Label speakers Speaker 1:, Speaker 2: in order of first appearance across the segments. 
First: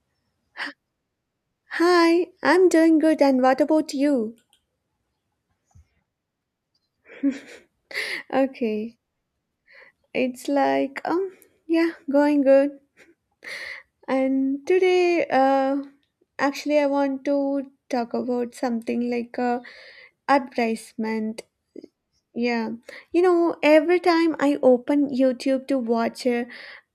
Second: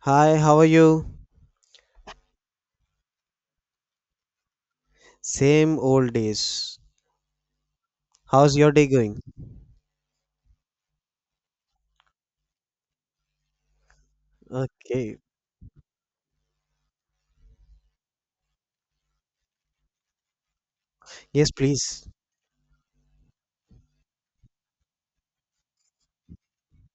Speaker 1: Hi, how are you?
Speaker 2: Hi, I'm doing good, and what about you?
Speaker 1: Same old days. How's your day
Speaker 2: Okay,
Speaker 1: going?
Speaker 2: it's like, yeah, going good. And
Speaker 1: Okay.
Speaker 2: today, actually, I want to talk about something like advertisement.
Speaker 1: Yes, please.
Speaker 2: Yeah, you know, every time I open YouTube to watch a,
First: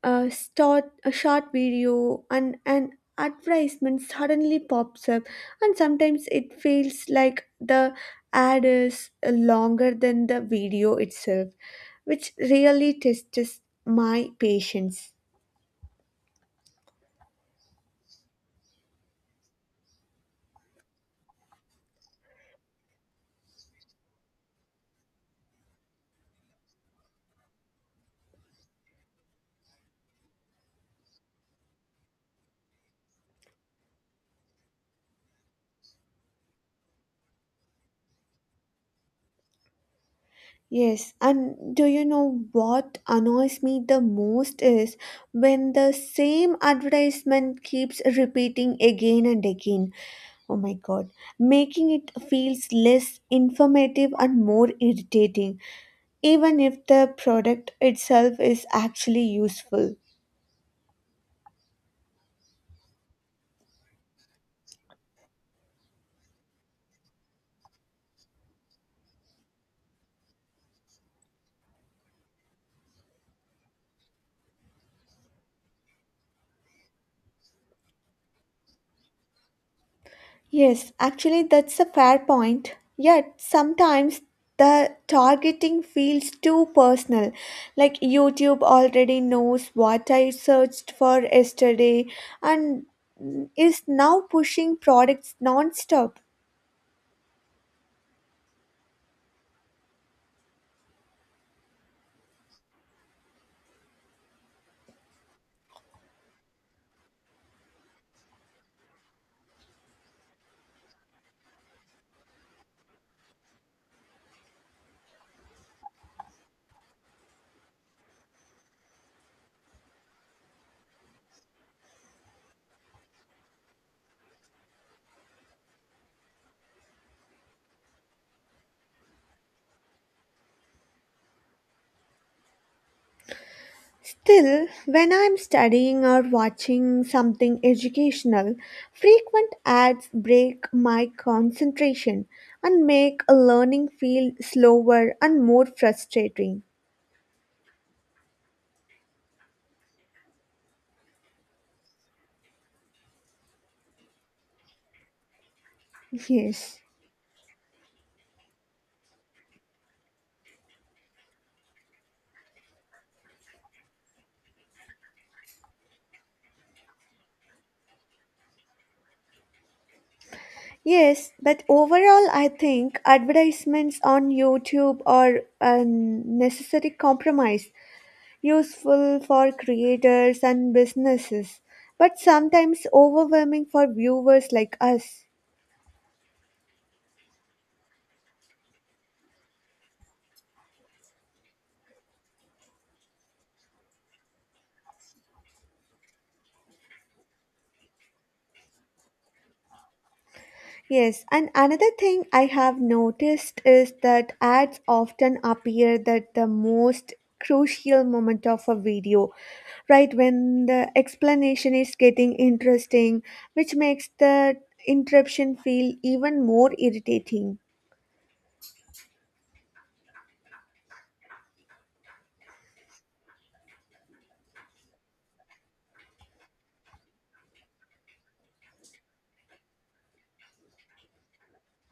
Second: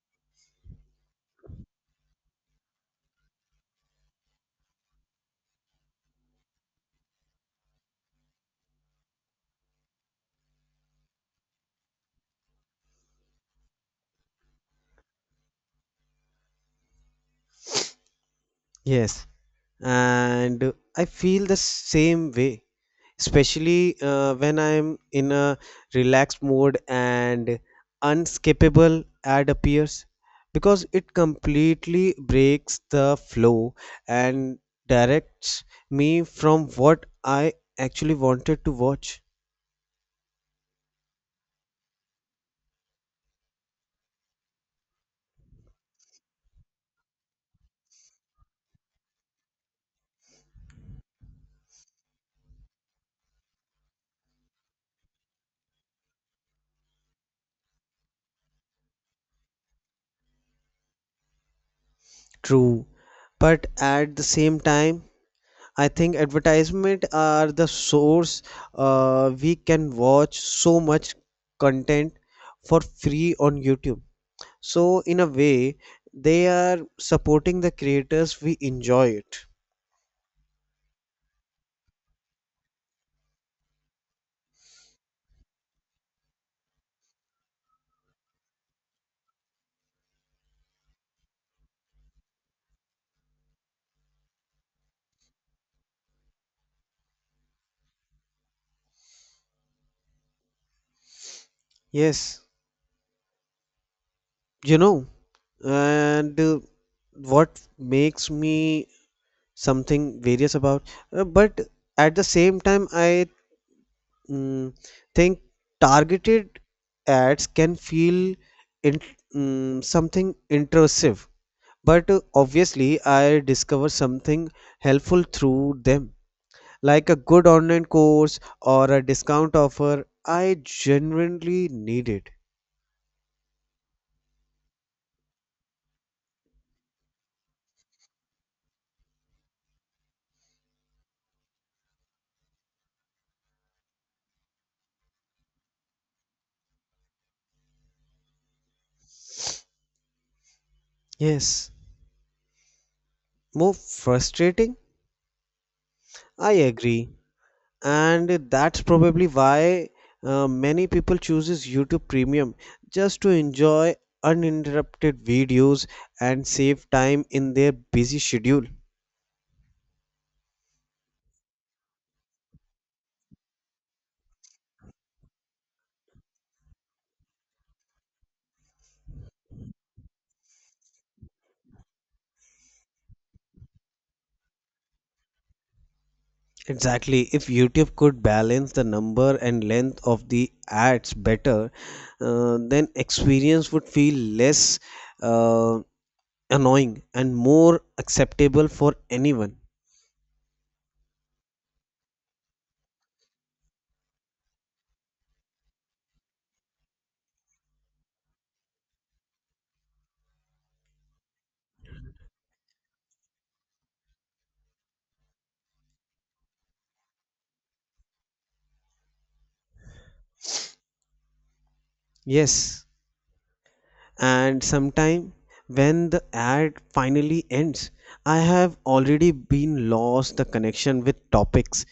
Speaker 2: a, start, a short video and an advertisement suddenly pops up, and sometimes it feels like the ad is longer than the video itself, which really tests my patience.
Speaker 1: Yes. And I feel the same way, especially when I'm in a relaxed mode and unskippable ad appears because it completely breaks the flow and directs me from what I actually wanted to watch.
Speaker 2: Yes, and do you know what annoys me the most is when the same advertisement keeps repeating again and again. Oh my god, making it feels less informative and more irritating, even if the product itself is actually useful.
Speaker 1: True. But at the same time, I think advertisement are the source we can watch so much content for free on YouTube. So in a way, they are supporting the creators we enjoy it.
Speaker 2: Yes, actually, that's a fair point. Yet, sometimes the targeting feels too personal. Like, YouTube already knows what I searched for yesterday and is now pushing products non stop.
Speaker 1: Yes, you know, and what makes me something various about, but at the same time, I mm, think targeted ads can feel in, something intrusive. But obviously, I discover something helpful through them, like a good online course or a discount offer I genuinely needed.
Speaker 2: Still, when I'm studying or watching something educational, frequent ads break my concentration and make a learning feel slower and more frustrating.
Speaker 1: Yes, more frustrating? I
Speaker 2: Yes.
Speaker 1: agree. And that's probably why many people chooses YouTube Premium just to enjoy uninterrupted videos and save time in their busy schedule.
Speaker 2: Yes, but overall, I think advertisements on YouTube are a necessary compromise, useful for creators and businesses, but sometimes overwhelming for viewers like us.
Speaker 1: Exactly. If YouTube could balance the number and length of the ads better, then experience would feel less uh, annoying and more acceptable for anyone.
Speaker 2: Yes, and another thing I have noticed is that ads often appear at the most crucial moment of a video, right when the explanation is getting interesting, which makes the interruption feel even more irritating.
Speaker 1: Yes. And sometime when the ad finally ends, I have already been lost the connection with topics.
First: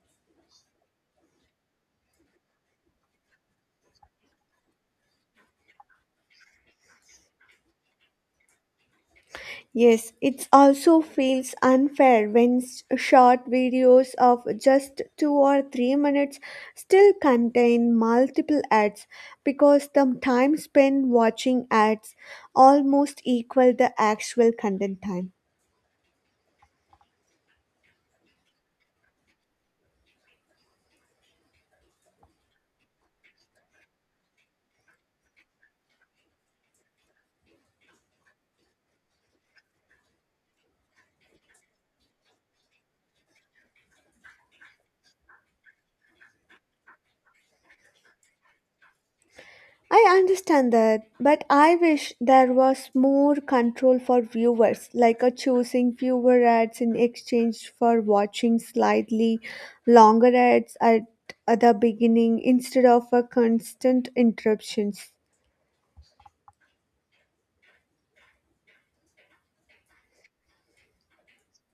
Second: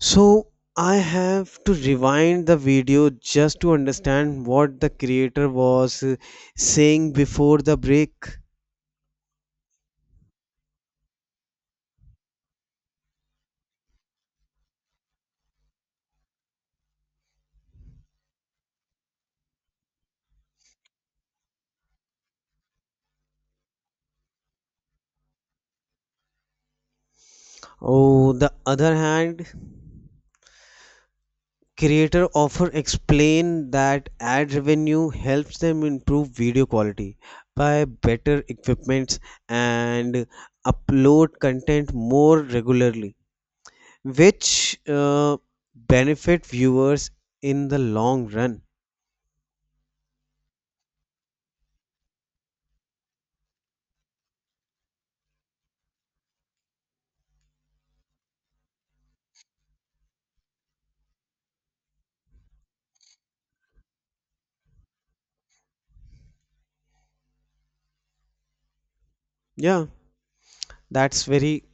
Speaker 1: So I have to rewind the video just to understand what the creator was saying before the break.
Speaker 2: Yes, it also feels unfair when short videos of just 2 or 3 minutes still contain multiple ads because the time spent watching ads almost equal the actual content time.
Speaker 1: On the other hand, creator often explain that ad revenue helps them improve video quality by better equipments and upload content more regularly, which benefit viewers in the long run.
Speaker 2: I understand that, but I wish there was more control for viewers, like a choosing fewer ads in exchange for watching slightly longer ads at the beginning instead of a constant interruptions.
Speaker 1: Yeah, that's very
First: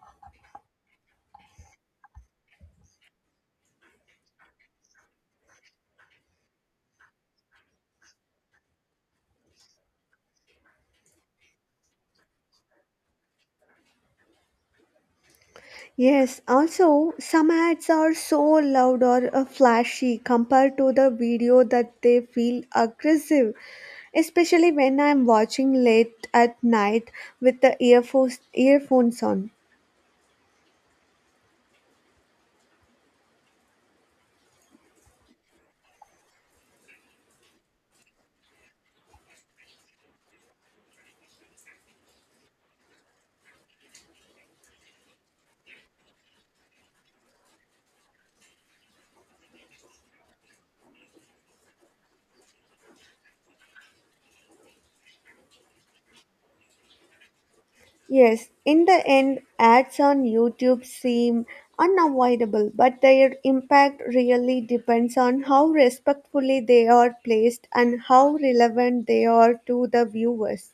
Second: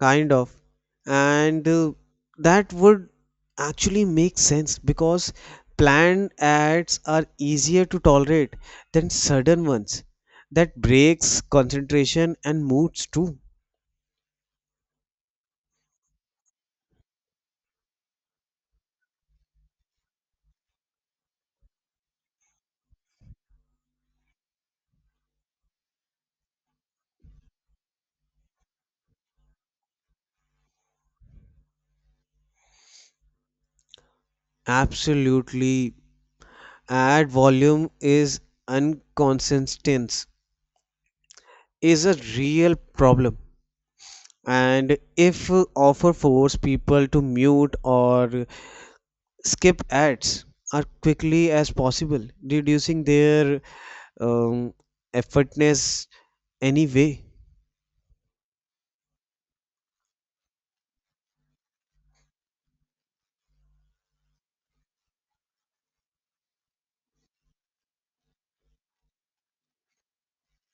Speaker 1: kind of, and that would actually make sense because planned ads are easier to tolerate than sudden ones that breaks concentration and moods too.
Speaker 2: Yes, also some ads are so loud or flashy compared to the video that they feel aggressive, especially when I'm watching late at night with the earphones on.
Speaker 1: Absolutely, ad volume is inconsistent is a real problem, and if offer force people to mute or skip ads as quickly as possible reducing their um, effortless anyway.
Speaker 2: Yes, in the end, ads on YouTube seem unavoidable, but their impact really depends on how respectfully they are placed and how relevant they are to the viewers.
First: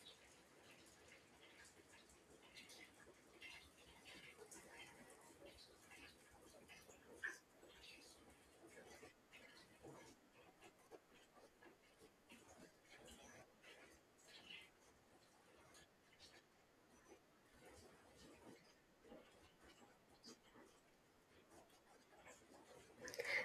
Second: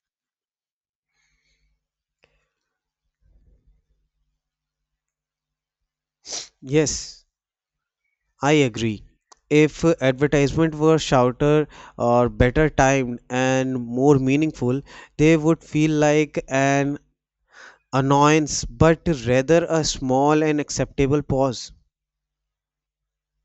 Speaker 1: Yes, I agree. If advertisement were shorter or better timed and more meaningful, they would feel like an annoyance, but rather a small and acceptable pause.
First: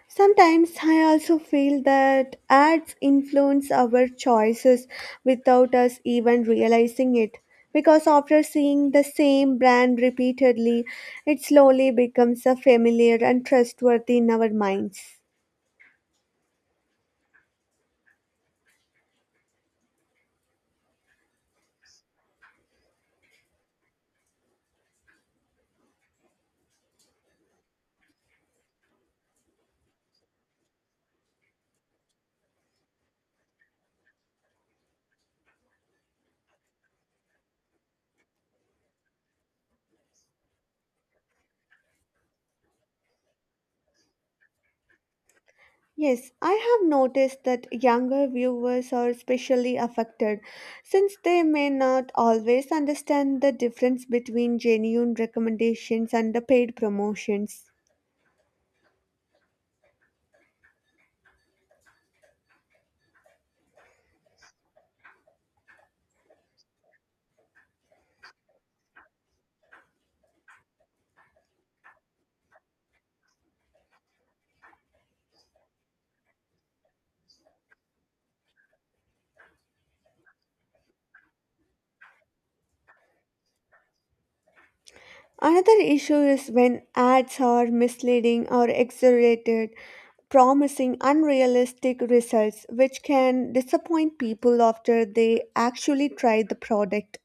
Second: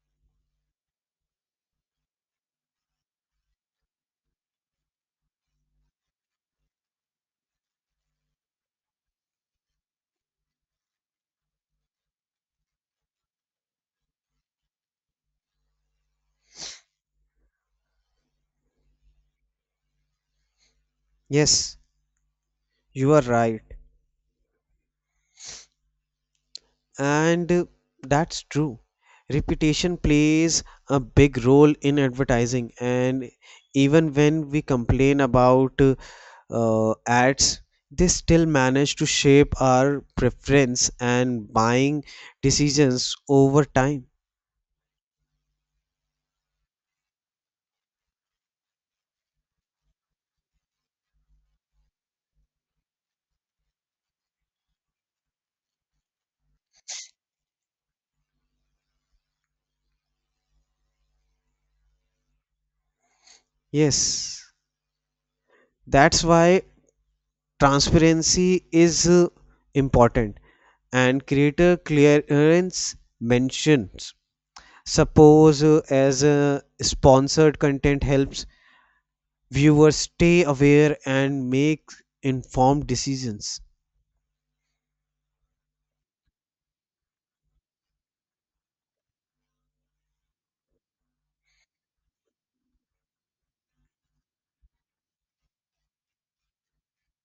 Speaker 2: Sometimes I also feel that ads influence our choices without us even realizing it. Because after seeing the same brand repeatedly, it slowly becomes a familiar and trustworthy in our minds.
Speaker 1: Yes, you are right. And that's true. Reputation plays a big role in advertising, and even when we complain about ads, they still manage to shape our preference and buying decisions over time.
Speaker 2: Yes, I have noticed that younger viewers are especially affected since they may not always understand the difference between genuine recommendations and the paid promotions.
Speaker 1: Yes, that's why transparency is important and creator clearance mentions. Suppose as sponsored content helps viewers stay aware and make informed decisions.
Speaker 2: Another issue is when ads are misleading or exaggerated, promising unrealistic results, which can disappoint people after they actually try the product.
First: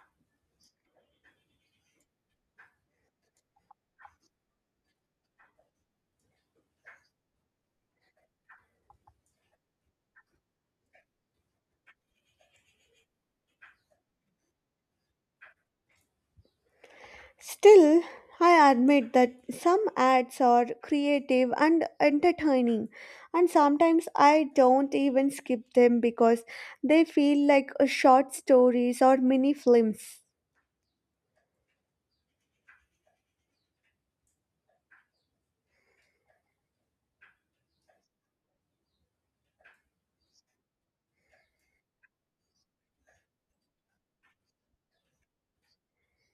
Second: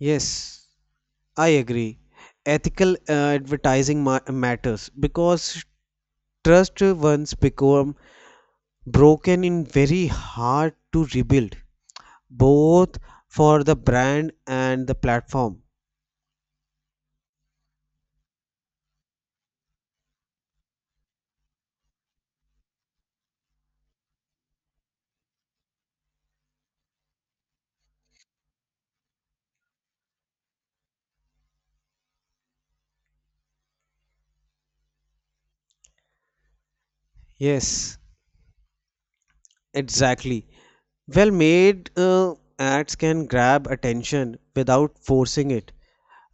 Speaker 1: Yes. I agree. Ethical advertising matters because trust once become broken in very hard to rebuild, both for the brand and the platform.
Speaker 2: Still, I admit that some ads are creative and entertaining, and sometimes I don't even skip them because they feel like a short stories or mini films.
Speaker 1: Yes, exactly. Well made ads can grab attention without forcing it,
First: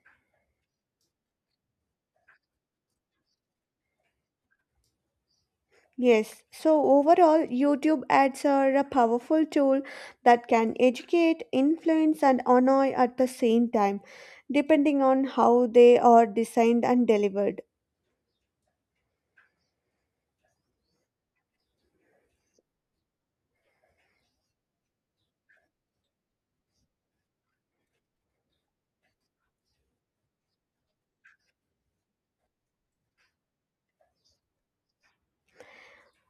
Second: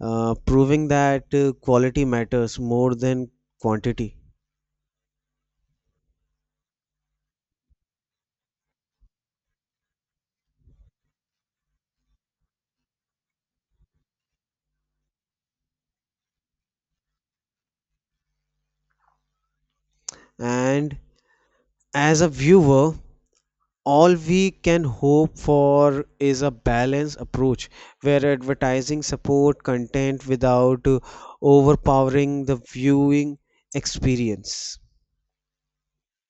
Speaker 1: proving that quality matters more than quantity.
Speaker 2: Yes, so overall, YouTube ads are a powerful tool that can educate, influence, and annoy at the same time, depending on how they are designed and delivered.
Speaker 1: And as a viewer, all we can hope for is a balanced approach where advertising support content without overpowering the viewing experience.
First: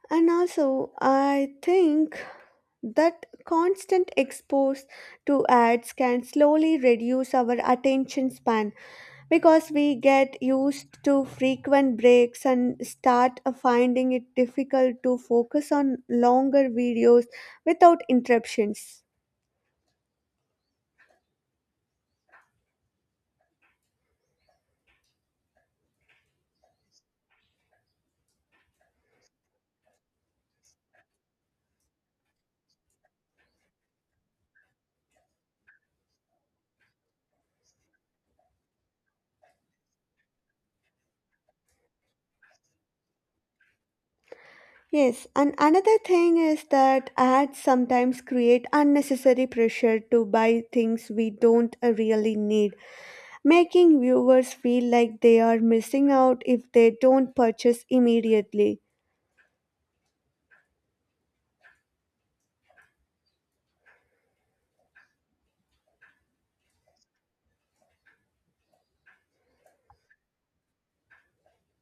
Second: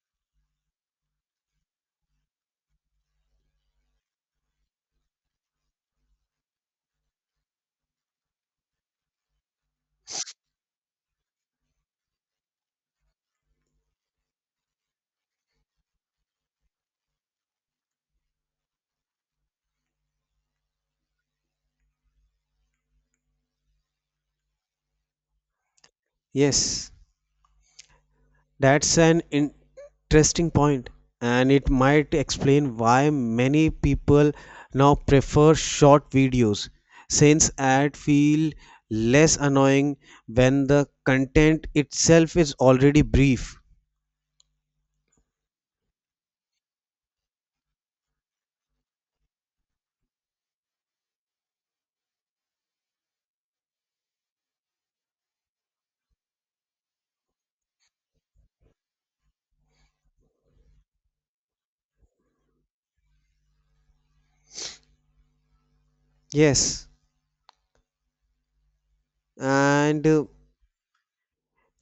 Speaker 2: And also, I think that constant expose to ads can slowly reduce our attention span because we get used to frequent breaks and start finding it difficult to focus on longer videos without interruptions.
Speaker 1: Yes, that's an interesting point, and it might explain why many people now prefer short videos since ads feel less annoying when the content itself is already brief.
Speaker 2: Yes, and another thing is that ads sometimes create unnecessary pressure to buy things we don't really need, making viewers feel like they are missing out if they don't purchase immediately.
Speaker 1: Yes, and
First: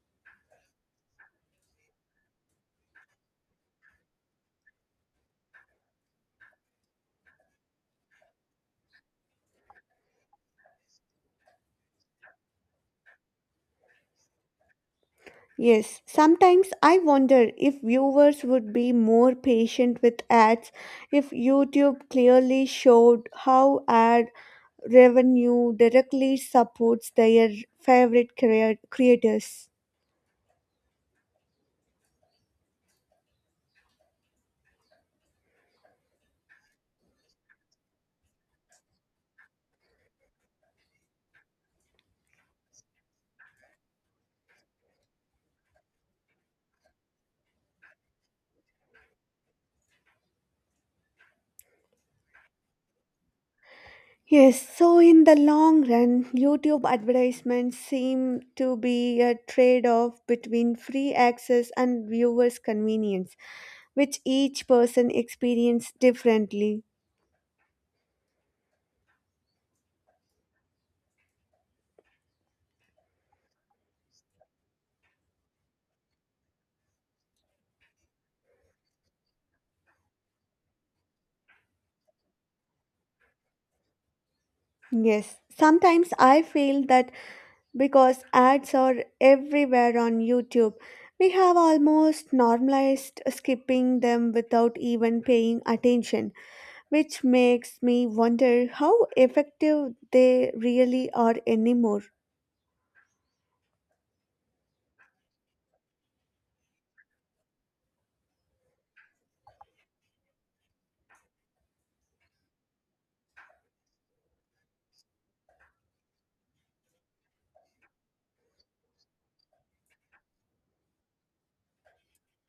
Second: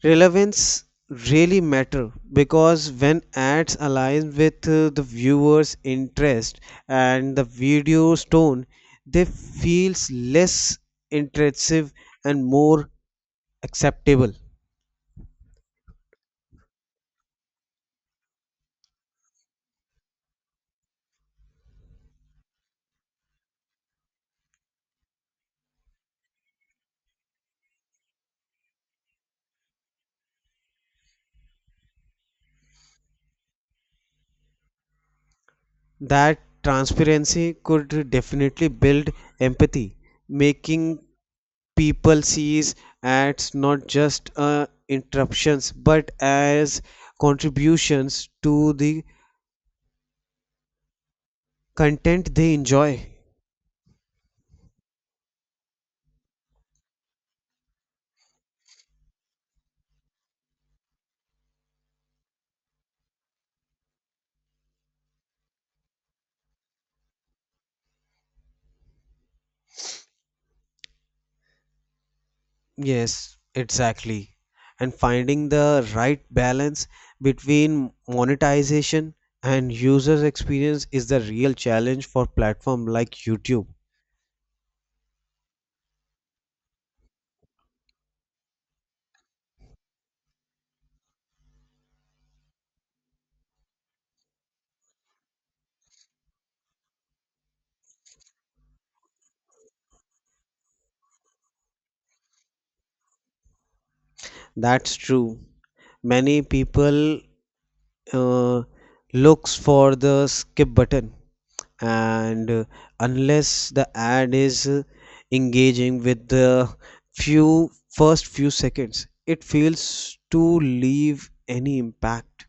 Speaker 1: relevance really matter because when ads align with the viewer's interest and the video's tone, they feels less intrusive and more acceptable.
Speaker 2: Yes, sometimes I wonder if viewers would be more patient with ads if YouTube clearly showed how ad revenue directly supports their favorite creators.
Speaker 1: That transparency could definitely build empathy, making people sees ads not just interruptions but as contributions to the content they enjoy.
Speaker 2: Yes, so in the long run, YouTube advertisements seem to be a trade off between free access and viewers' convenience, which each person experiences differently.
Speaker 1: Yes, exactly. And finding the right balance between monetization and users' experience is the real challenge for platform like YouTube.
Speaker 2: Yes, sometimes I feel that because ads are everywhere on YouTube. We have almost normalized skipping them without even paying attention, which makes me wonder how effective they really are anymore.
Speaker 1: That's true. Many people uh, looks for the skip button, and unless the ad is engaging with the few first few seconds, it fails to leave any impact.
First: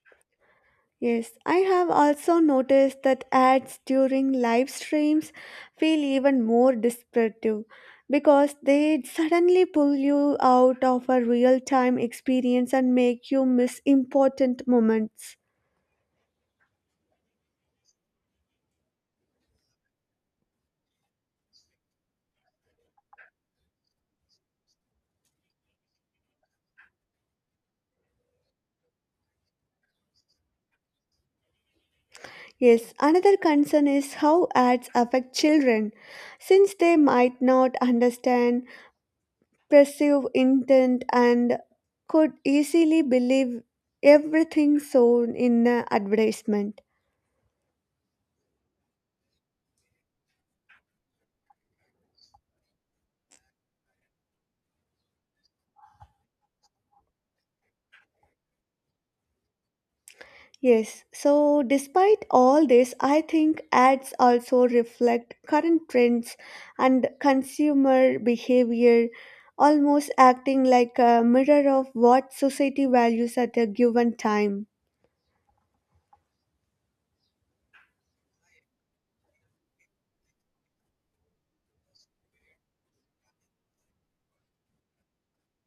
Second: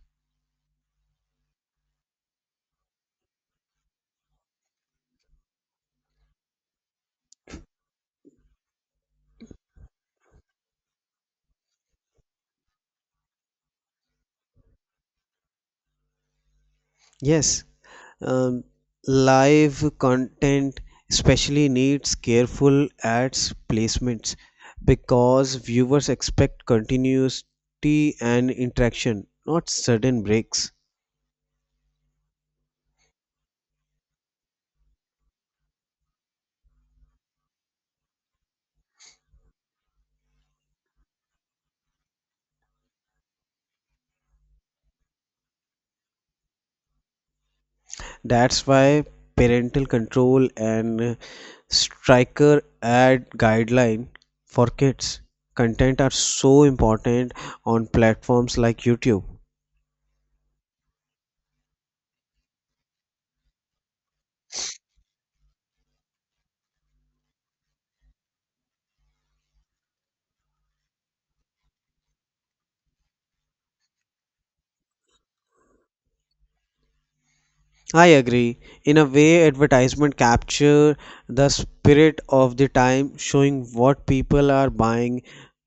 Speaker 2: Yes, I have also noticed that ads during live streams feel even more descriptive because they suddenly pull you out of a real time experience and make you miss important moments.
Speaker 1: Yes, um, live content especially needs careful ads placements because viewers expect continuity and interaction, not sudden breaks.
Speaker 2: Yes, another concern is how ads affect children, since they might not understand, perceive intent, and could easily believe everything shown in an advertisement.
Speaker 1: That's why parental control and striker ad guideline for kids content are so important on platforms like YouTube.
Speaker 2: Yes, so despite all this, I think ads also reflect current trends and consumer behavior, almost acting like a mirror of what society values at a given time.
Speaker 1: I agree. In a way, advertisement capture the spirit of the time, showing what people are buying,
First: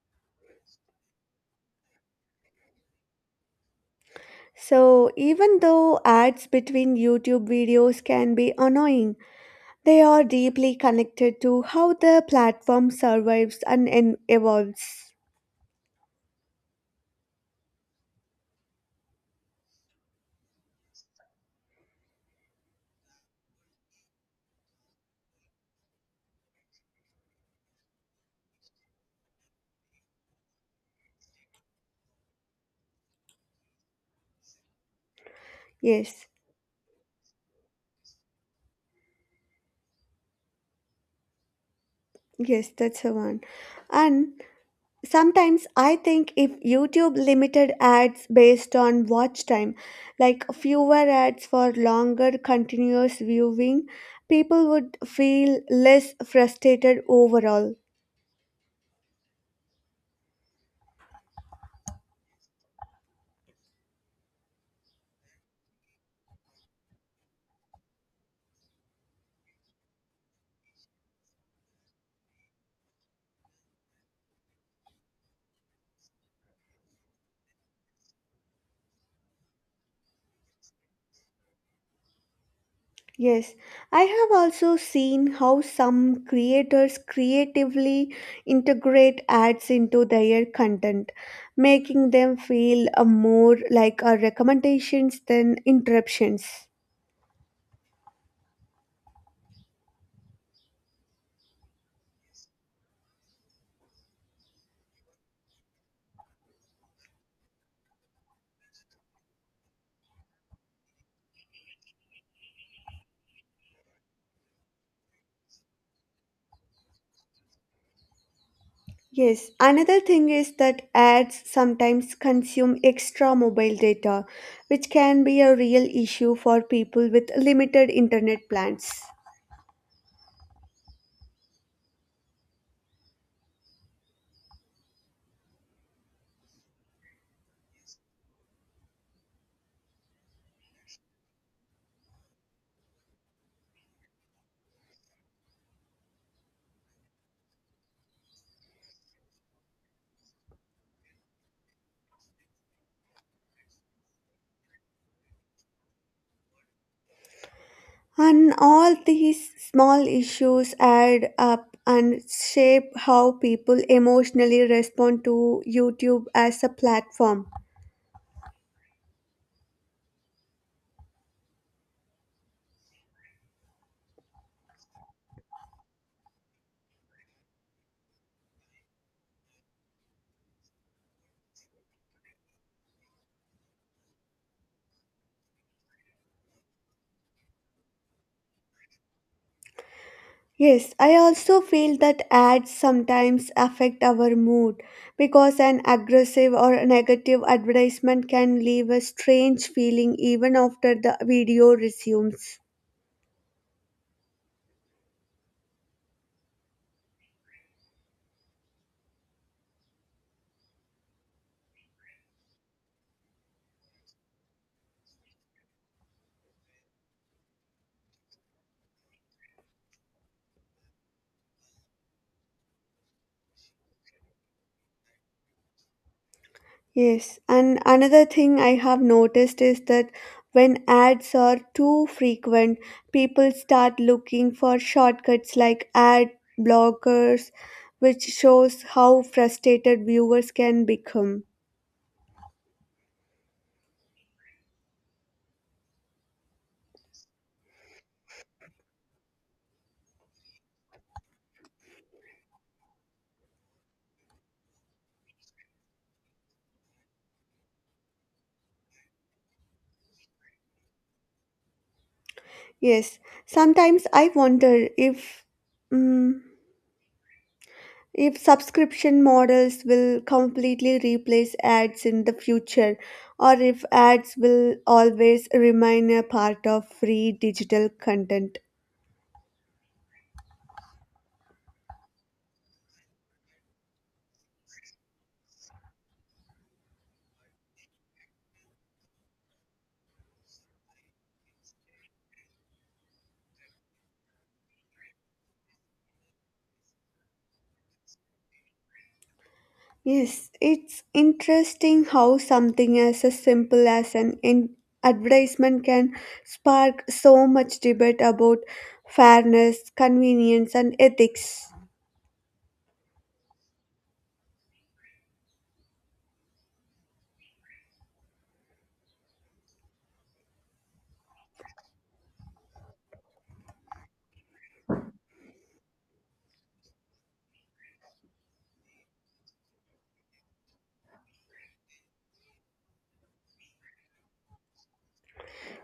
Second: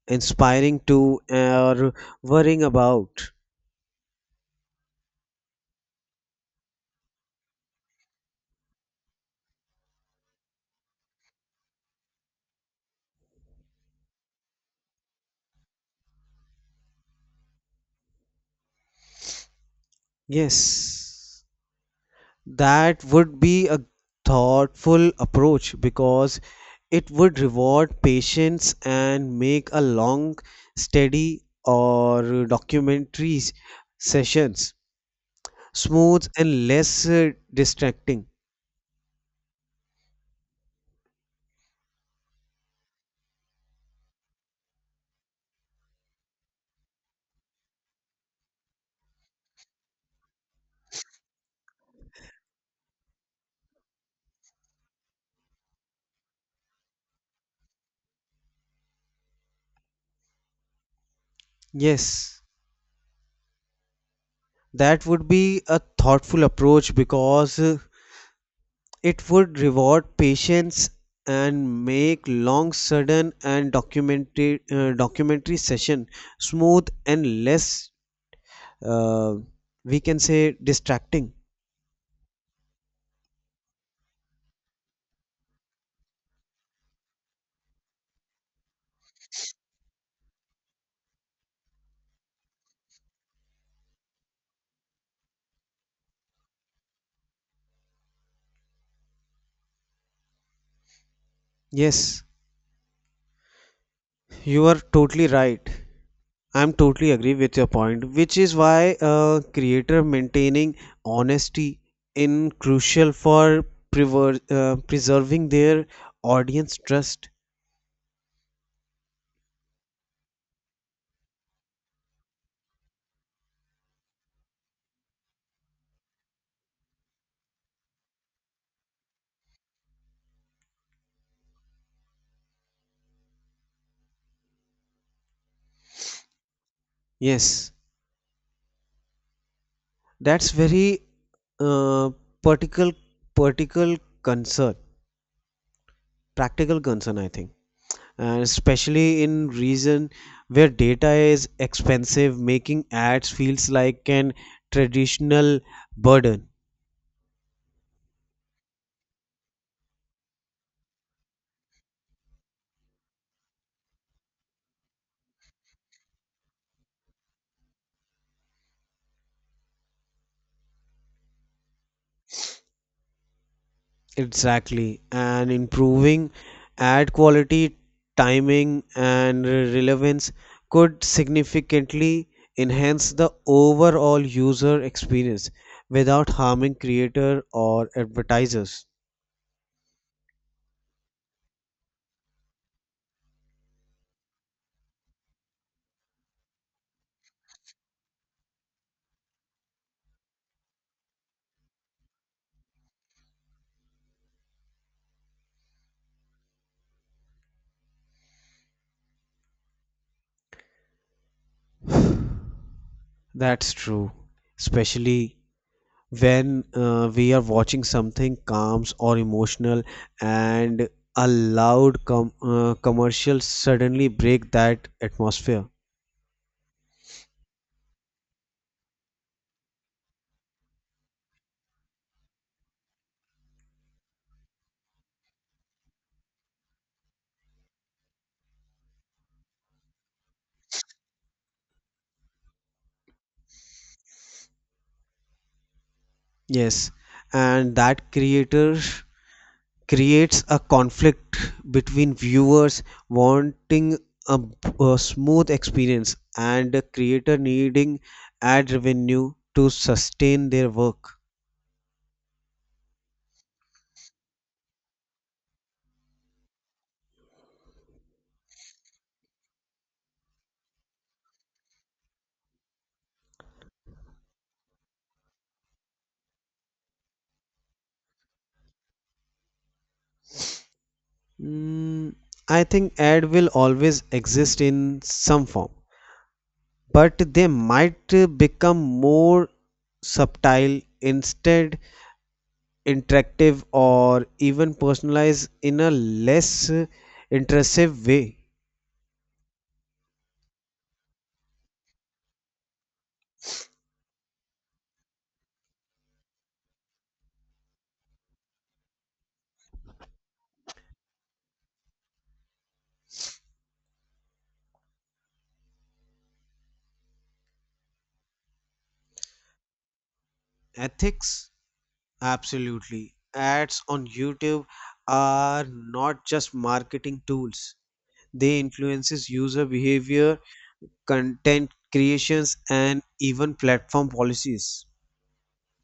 Speaker 1: inspiring to, or worrying about.
Speaker 2: So, even though ads between YouTube videos can be annoying, they are deeply connected to how the platform survives and evolves.
Speaker 1: Yes, that would be a thoughtful approach because it would reward patience and make a long, steady, or documentaries sessions
Speaker 2: Yes,
Speaker 1: smooth and less distracting.
Speaker 2: yes, that's the one. And sometimes I think if YouTube limited ads based on watch time, like fewer ads for longer continuous viewing, people would feel less frustrated overall.
Speaker 1: Yes. That would be a thoughtful approach because it would reward patience and make long, sudden, and documented documentary session smooth and less, uh, we can say, distracting.
Speaker 2: Yes, I have also seen how some creators creatively integrate ads into their content, making them feel more like recommendations than interruptions.
Speaker 1: Yes, you are totally right. I'm totally agree with your point, which is why a creator maintaining honesty in crucial for preserving their audience trust.
Speaker 2: Yes, another thing is that ads sometimes consume extra mobile data, which can be a real issue for people with limited internet plans.
Speaker 1: Yes, that's very uh, particle particle concern, practical concern, I think, and especially in region where data is expensive, making ads feels like an traditional burden.
Speaker 2: And all these small issues add up and shape how people emotionally respond to YouTube as a platform.
Speaker 1: Exactly, and improving ad quality, timing, and relevance could significantly enhance the overall user experience without harming creator or advertisers.
Speaker 2: Yes, I also feel that ads sometimes affect our mood because an aggressive or negative advertisement can leave a strange feeling even after the video resumes.
Speaker 1: That's true, especially when we are watching something calms or emotional and a commercial suddenly break that atmosphere.
Speaker 2: Yes, and another thing I have noticed is that when ads are too frequent, people start looking for shortcuts like ad blockers, which shows how frustrated viewers can become.
Speaker 1: Yes, and that creator creates a conflict between viewers wanting a, a smooth experience and the creator needing ad revenue to sustain their work.
Speaker 2: Yes, sometimes I wonder if mm if subscription models will completely replace ads in the future, or if ads will always remain a part of free digital content.
Speaker 1: Mm, I think ad will always exist in some form, but they might become more subtle, instead interactive, or even personalized in a less intrusive way.
Speaker 2: Yes, it's interesting how something as simple as an advertisement can spark so much debate about fairness, convenience, and ethics.
Speaker 1: Ethics? Absolutely. Ads on YouTube are not just marketing tools. They influences user behavior, content creations, and even platform policies.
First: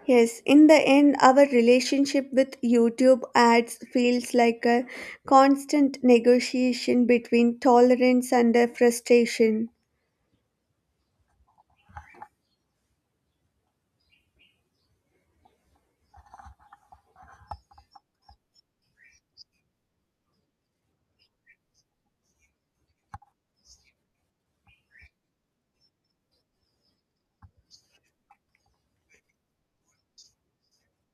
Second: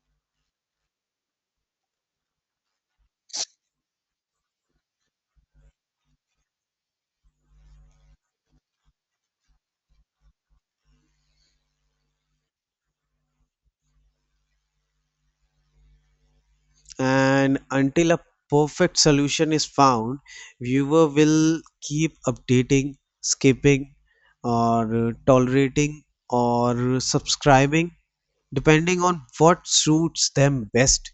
Speaker 2: Yes, in the end, our relationship with YouTube ads feels like a constant negotiation between tolerance and frustration.
Speaker 1: And until a perfect solution is found, viewer will keep updating, skipping, or tolerating or subscribing depending on what suits them best.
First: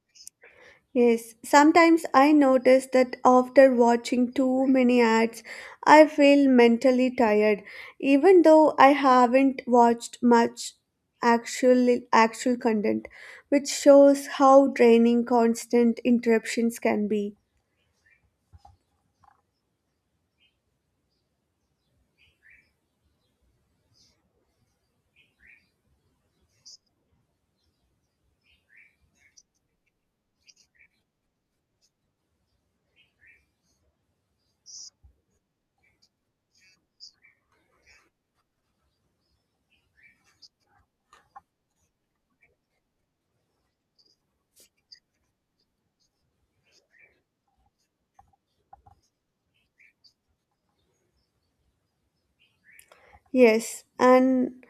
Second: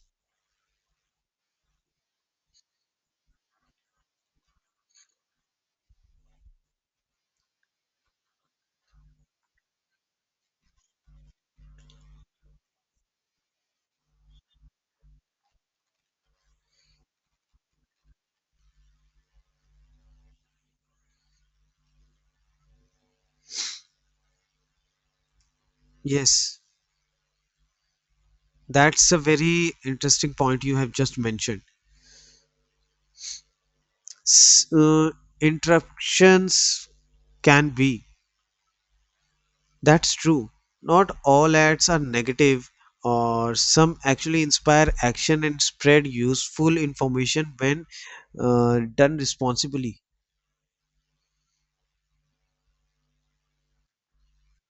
Speaker 2: Yes, sometimes I notice that after watching too many ads, I feel mentally tired, even though I haven't watched much actual content, which shows how draining constant interruptions can be.
Speaker 1: Yes, that's a very interesting point you have just mentioned. S- uh, Interruptions can be. That's true. Not all ads are negative, or some actually inspire action and spread useful information when done responsibly.
Speaker 2: Yes, and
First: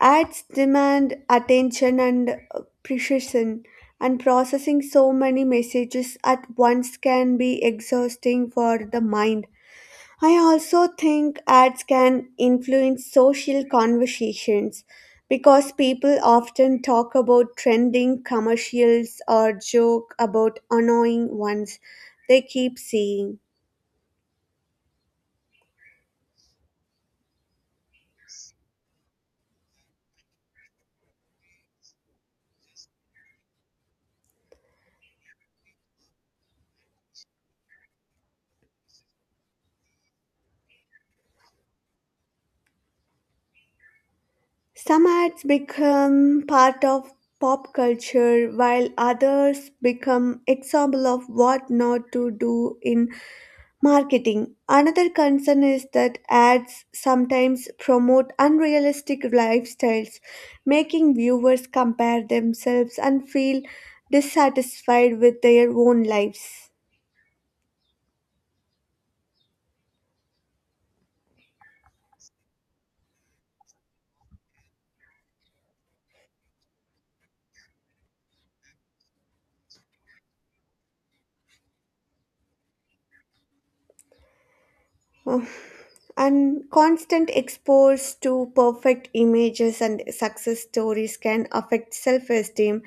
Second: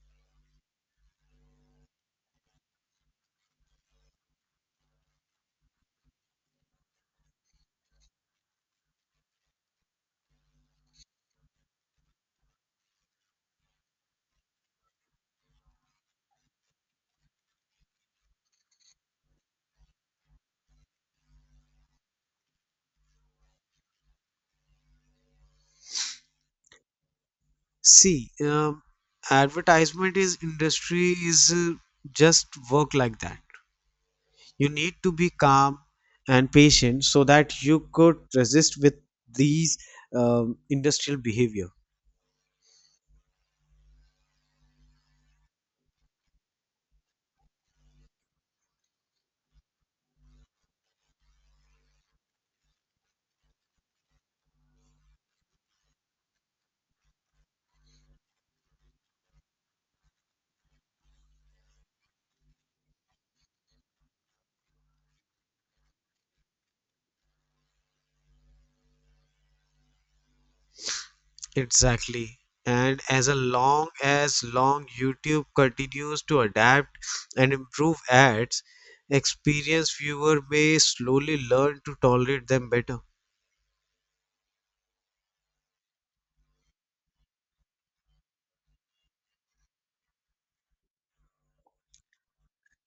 Speaker 2: ads demand attention and precision, and processing so many messages at once can be exhausting for the mind. I also think ads can influence social conversations because people often talk about trending commercials or joke about annoying ones they keep seeing.
Speaker 1: See, advertisement is industry is just work like that. You need to be calm and patient so that you could resist with these industrial behavior.
Speaker 2: Some ads become part of pop culture while others become example of what not to do in marketing. Another concern is that ads sometimes promote unrealistic lifestyles, making viewers compare themselves and feel dissatisfied with their own lives.
Speaker 1: Exactly. And as a long as long YouTube continues to adapt and improve ads, experienced viewer may slowly learn to tolerate them better.
Speaker 2: And constant exposure to perfect images and success stories can affect self esteem,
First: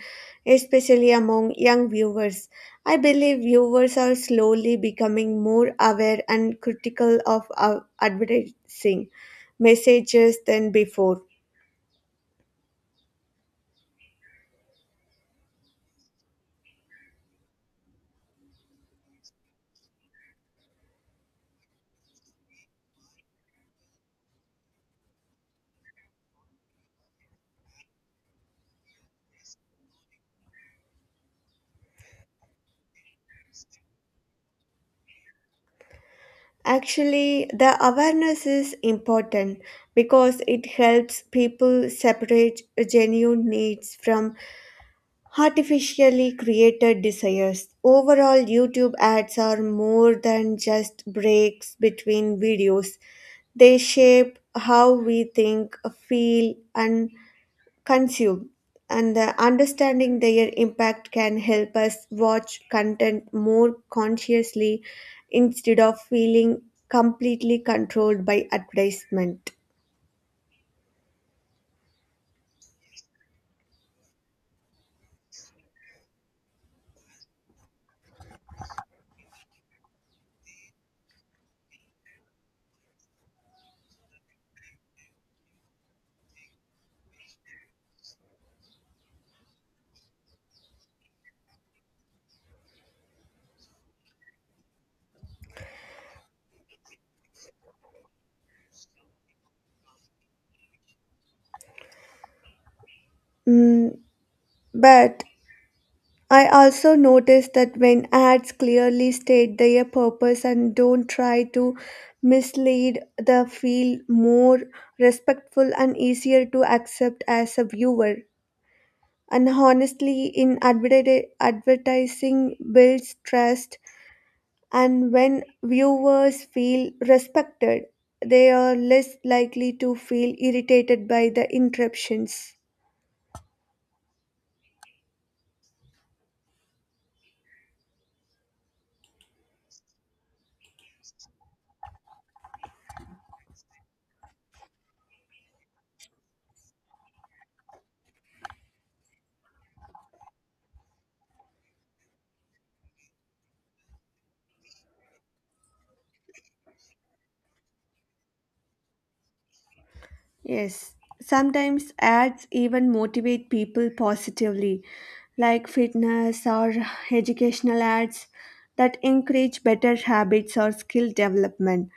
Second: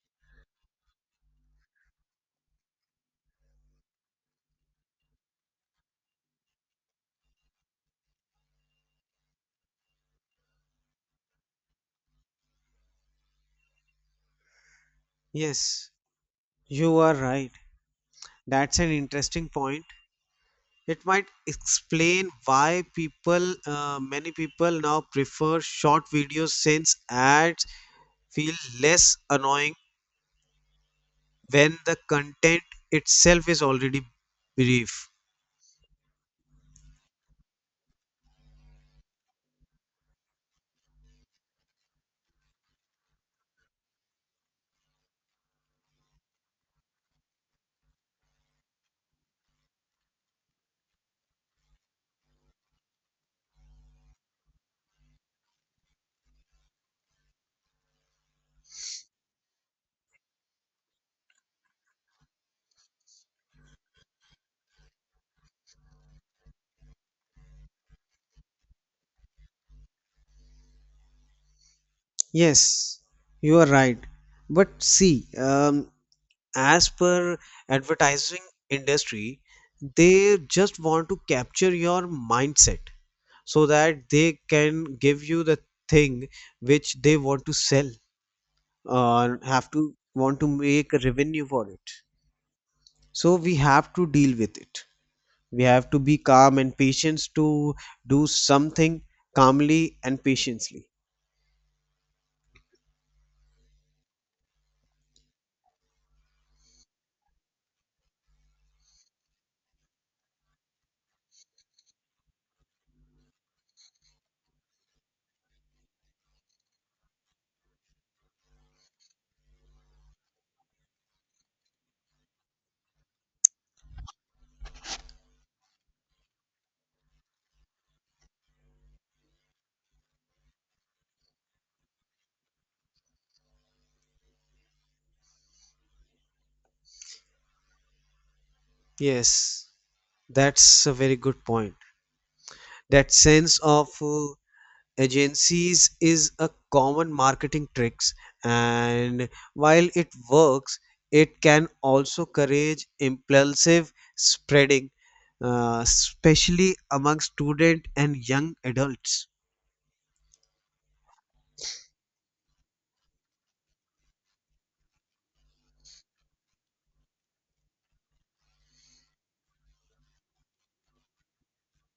Speaker 2: especially among young viewers. I believe viewers are slowly becoming more aware and critical of advertising messages than before.
Speaker 1: Yes, you are right. That's an interesting point. It might explain why many people now prefer short videos since ads feel less annoying when the content itself is already brief.
Speaker 2: Actually, the awareness is important because it helps people separate genuine needs from artificially created desires. Overall, YouTube ads are more than just breaks between videos, they shape how we think, feel, and consume. And the understanding their impact can help us watch content more consciously instead of feeling completely controlled by advertisement.
Speaker 1: Yes, you are right. But see, as per advertising industry, they just want to capture your mindset so that they can give you the thing which they want to sell or have to want to make a revenue for it. So we have to deal with it. We have to be calm and patient to do something calmly and patiently.
Speaker 2: Mm, but I also noticed that when ads clearly state their purpose and don't try to mislead, they feel more respectful and easier to accept as a viewer. And honestly, in advertising builds trust, and when viewers feel respected, they are less likely to feel irritated by the interruptions.
Speaker 1: Yes, that's a very good point. That sense of agencies is a common marketing tricks, and while it works, it can also encourage impulsive spreading, especially among student and young adults.
Speaker 2: Yes, sometimes ads even motivate people positively, like fitness or educational ads that encourage better habits or skill development.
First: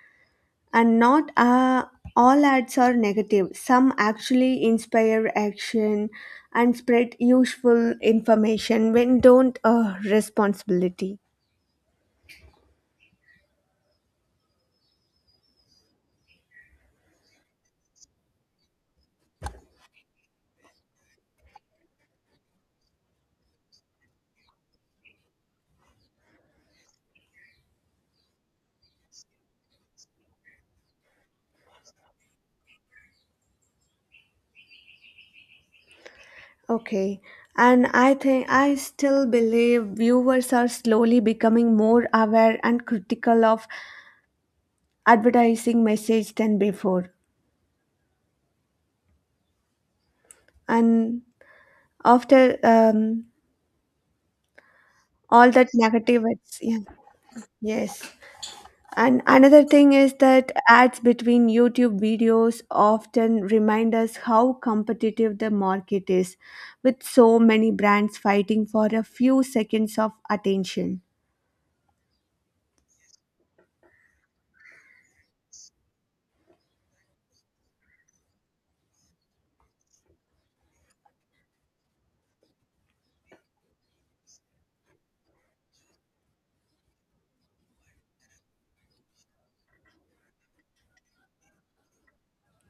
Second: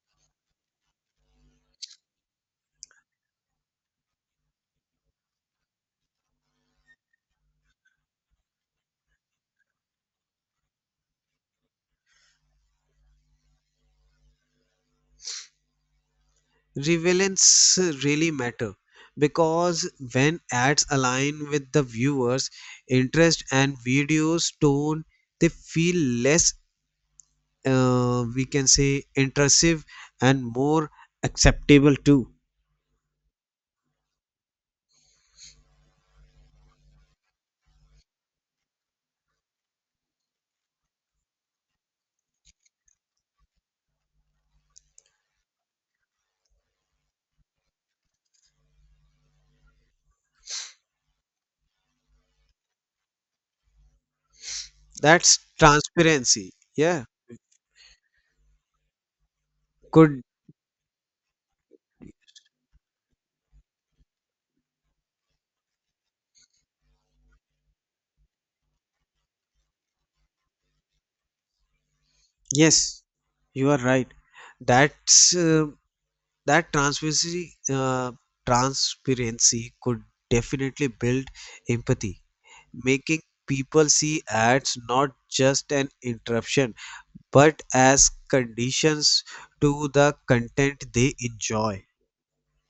Speaker 2: And not all ads are negative, some actually inspire action and spread useful information when don't responsibility.
Speaker 1: Relevance really matter because when ads align with the viewers' interest and videos tone, they feel less we can say intrusive and more acceptable too.
Speaker 2: Okay. And I think I still believe viewers are slowly becoming more aware and critical of advertising message than before and after
Speaker 1: That's
Speaker 2: all that negative
Speaker 1: transparency,
Speaker 2: it's
Speaker 1: yeah.
Speaker 2: yeah, yes, and another thing is
Speaker 1: Could.
Speaker 2: that ads between YouTube videos often remind us how competitive the market is with so many brands fighting for a few seconds of attention.
Speaker 1: Yes, you are right. That's that transparency transparency could definitely build empathy, making people see ads not just an interruption but as conditions to the content they enjoy.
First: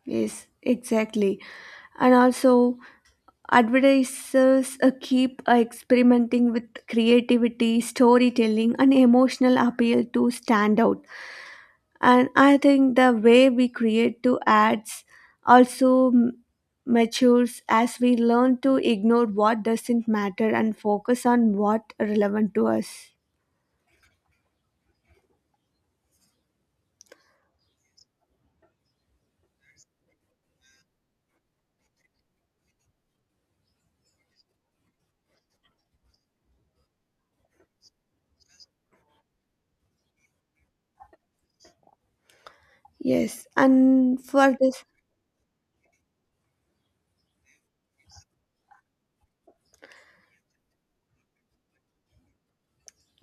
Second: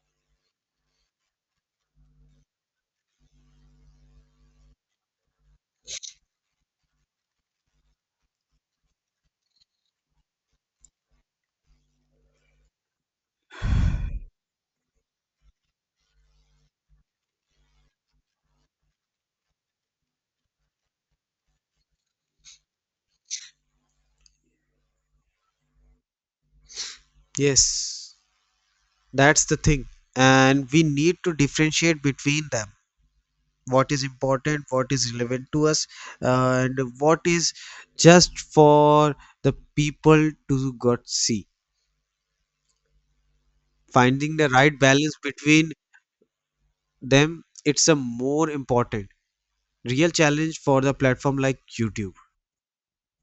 Speaker 2: Yes, exactly, and also advertisers keep experimenting with creativity, storytelling, and emotional appeal to stand out. And I think the way we create to ads also matures as we learn to ignore what doesn't matter and focus on what relevant to us.
Speaker 1: Yes. That's the thing. And we need to differentiate between them. What is important, what is relevant to us, and what is just for the people to got see.
Speaker 2: Yes, and
Speaker 1: Finding the
Speaker 2: for
Speaker 1: right
Speaker 2: this,
Speaker 1: balance between them, it's a more important real challenge for the platform like YouTube.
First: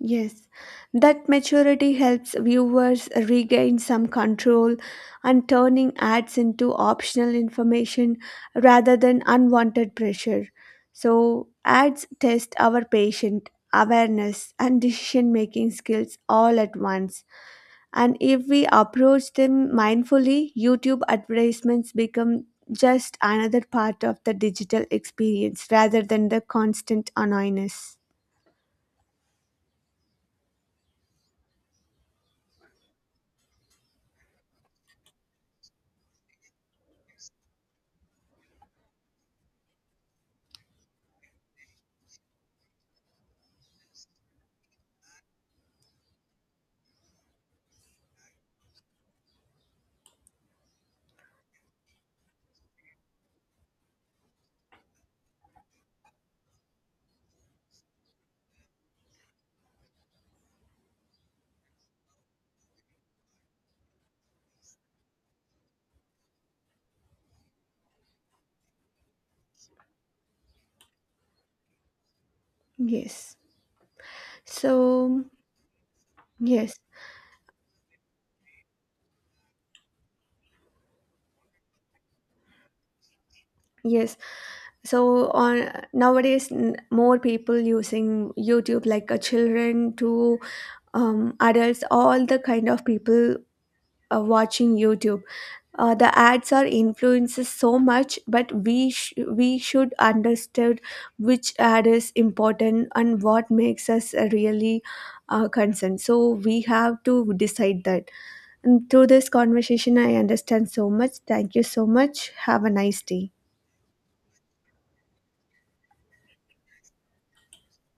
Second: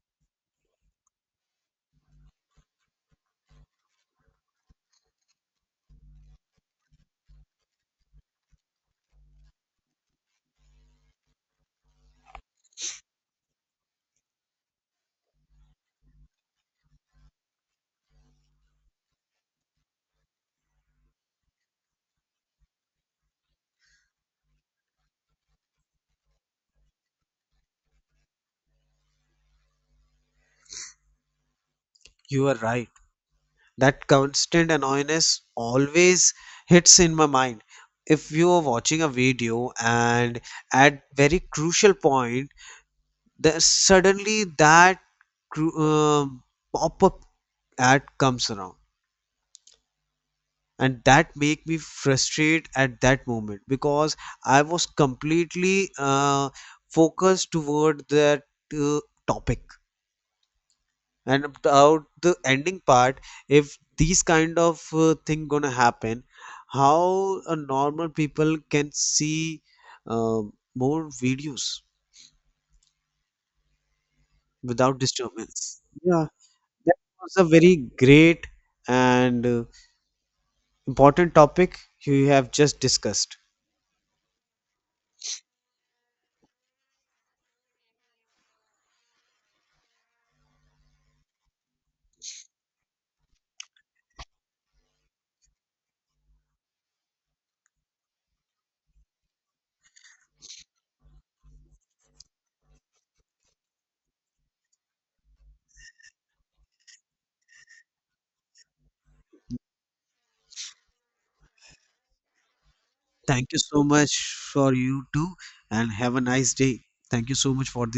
Speaker 2: yes, that maturity helps viewers regain some control and turning ads into optional information rather than unwanted pressure. So, ads test our patient awareness and decision making skills all at once. And if we approach them mindfully, YouTube advertisements become just another part of the digital experience rather than the constant annoyance.
Speaker 1: You are right. That constant annoyance always hits in my mind. If you are watching a video and at very crucial point, then suddenly that cru- uh, pop-up ad comes around and that make me frustrated at that moment because I was completely focused toward that uh, topic. And about the ending part, if these kind of thing gonna happen, how a normal people can see uh, more videos
Speaker 2: Yes.
Speaker 1: without
Speaker 2: So,
Speaker 1: disturbance, yeah.
Speaker 2: yes,
Speaker 1: That was a very great and important topic you have just discussed.
Speaker 2: yes. So on nowadays, more people using YouTube, like children to adults, all the kind of people watching YouTube. The ads are influences so much, but we should understand which ad is important and what makes us really concerned. So we have to decide that. And through this conversation, I understand so much. Thank you so much. Have a nice day.
Speaker 1: Thank you so much for you too, and have a nice day. Thank you so much for this.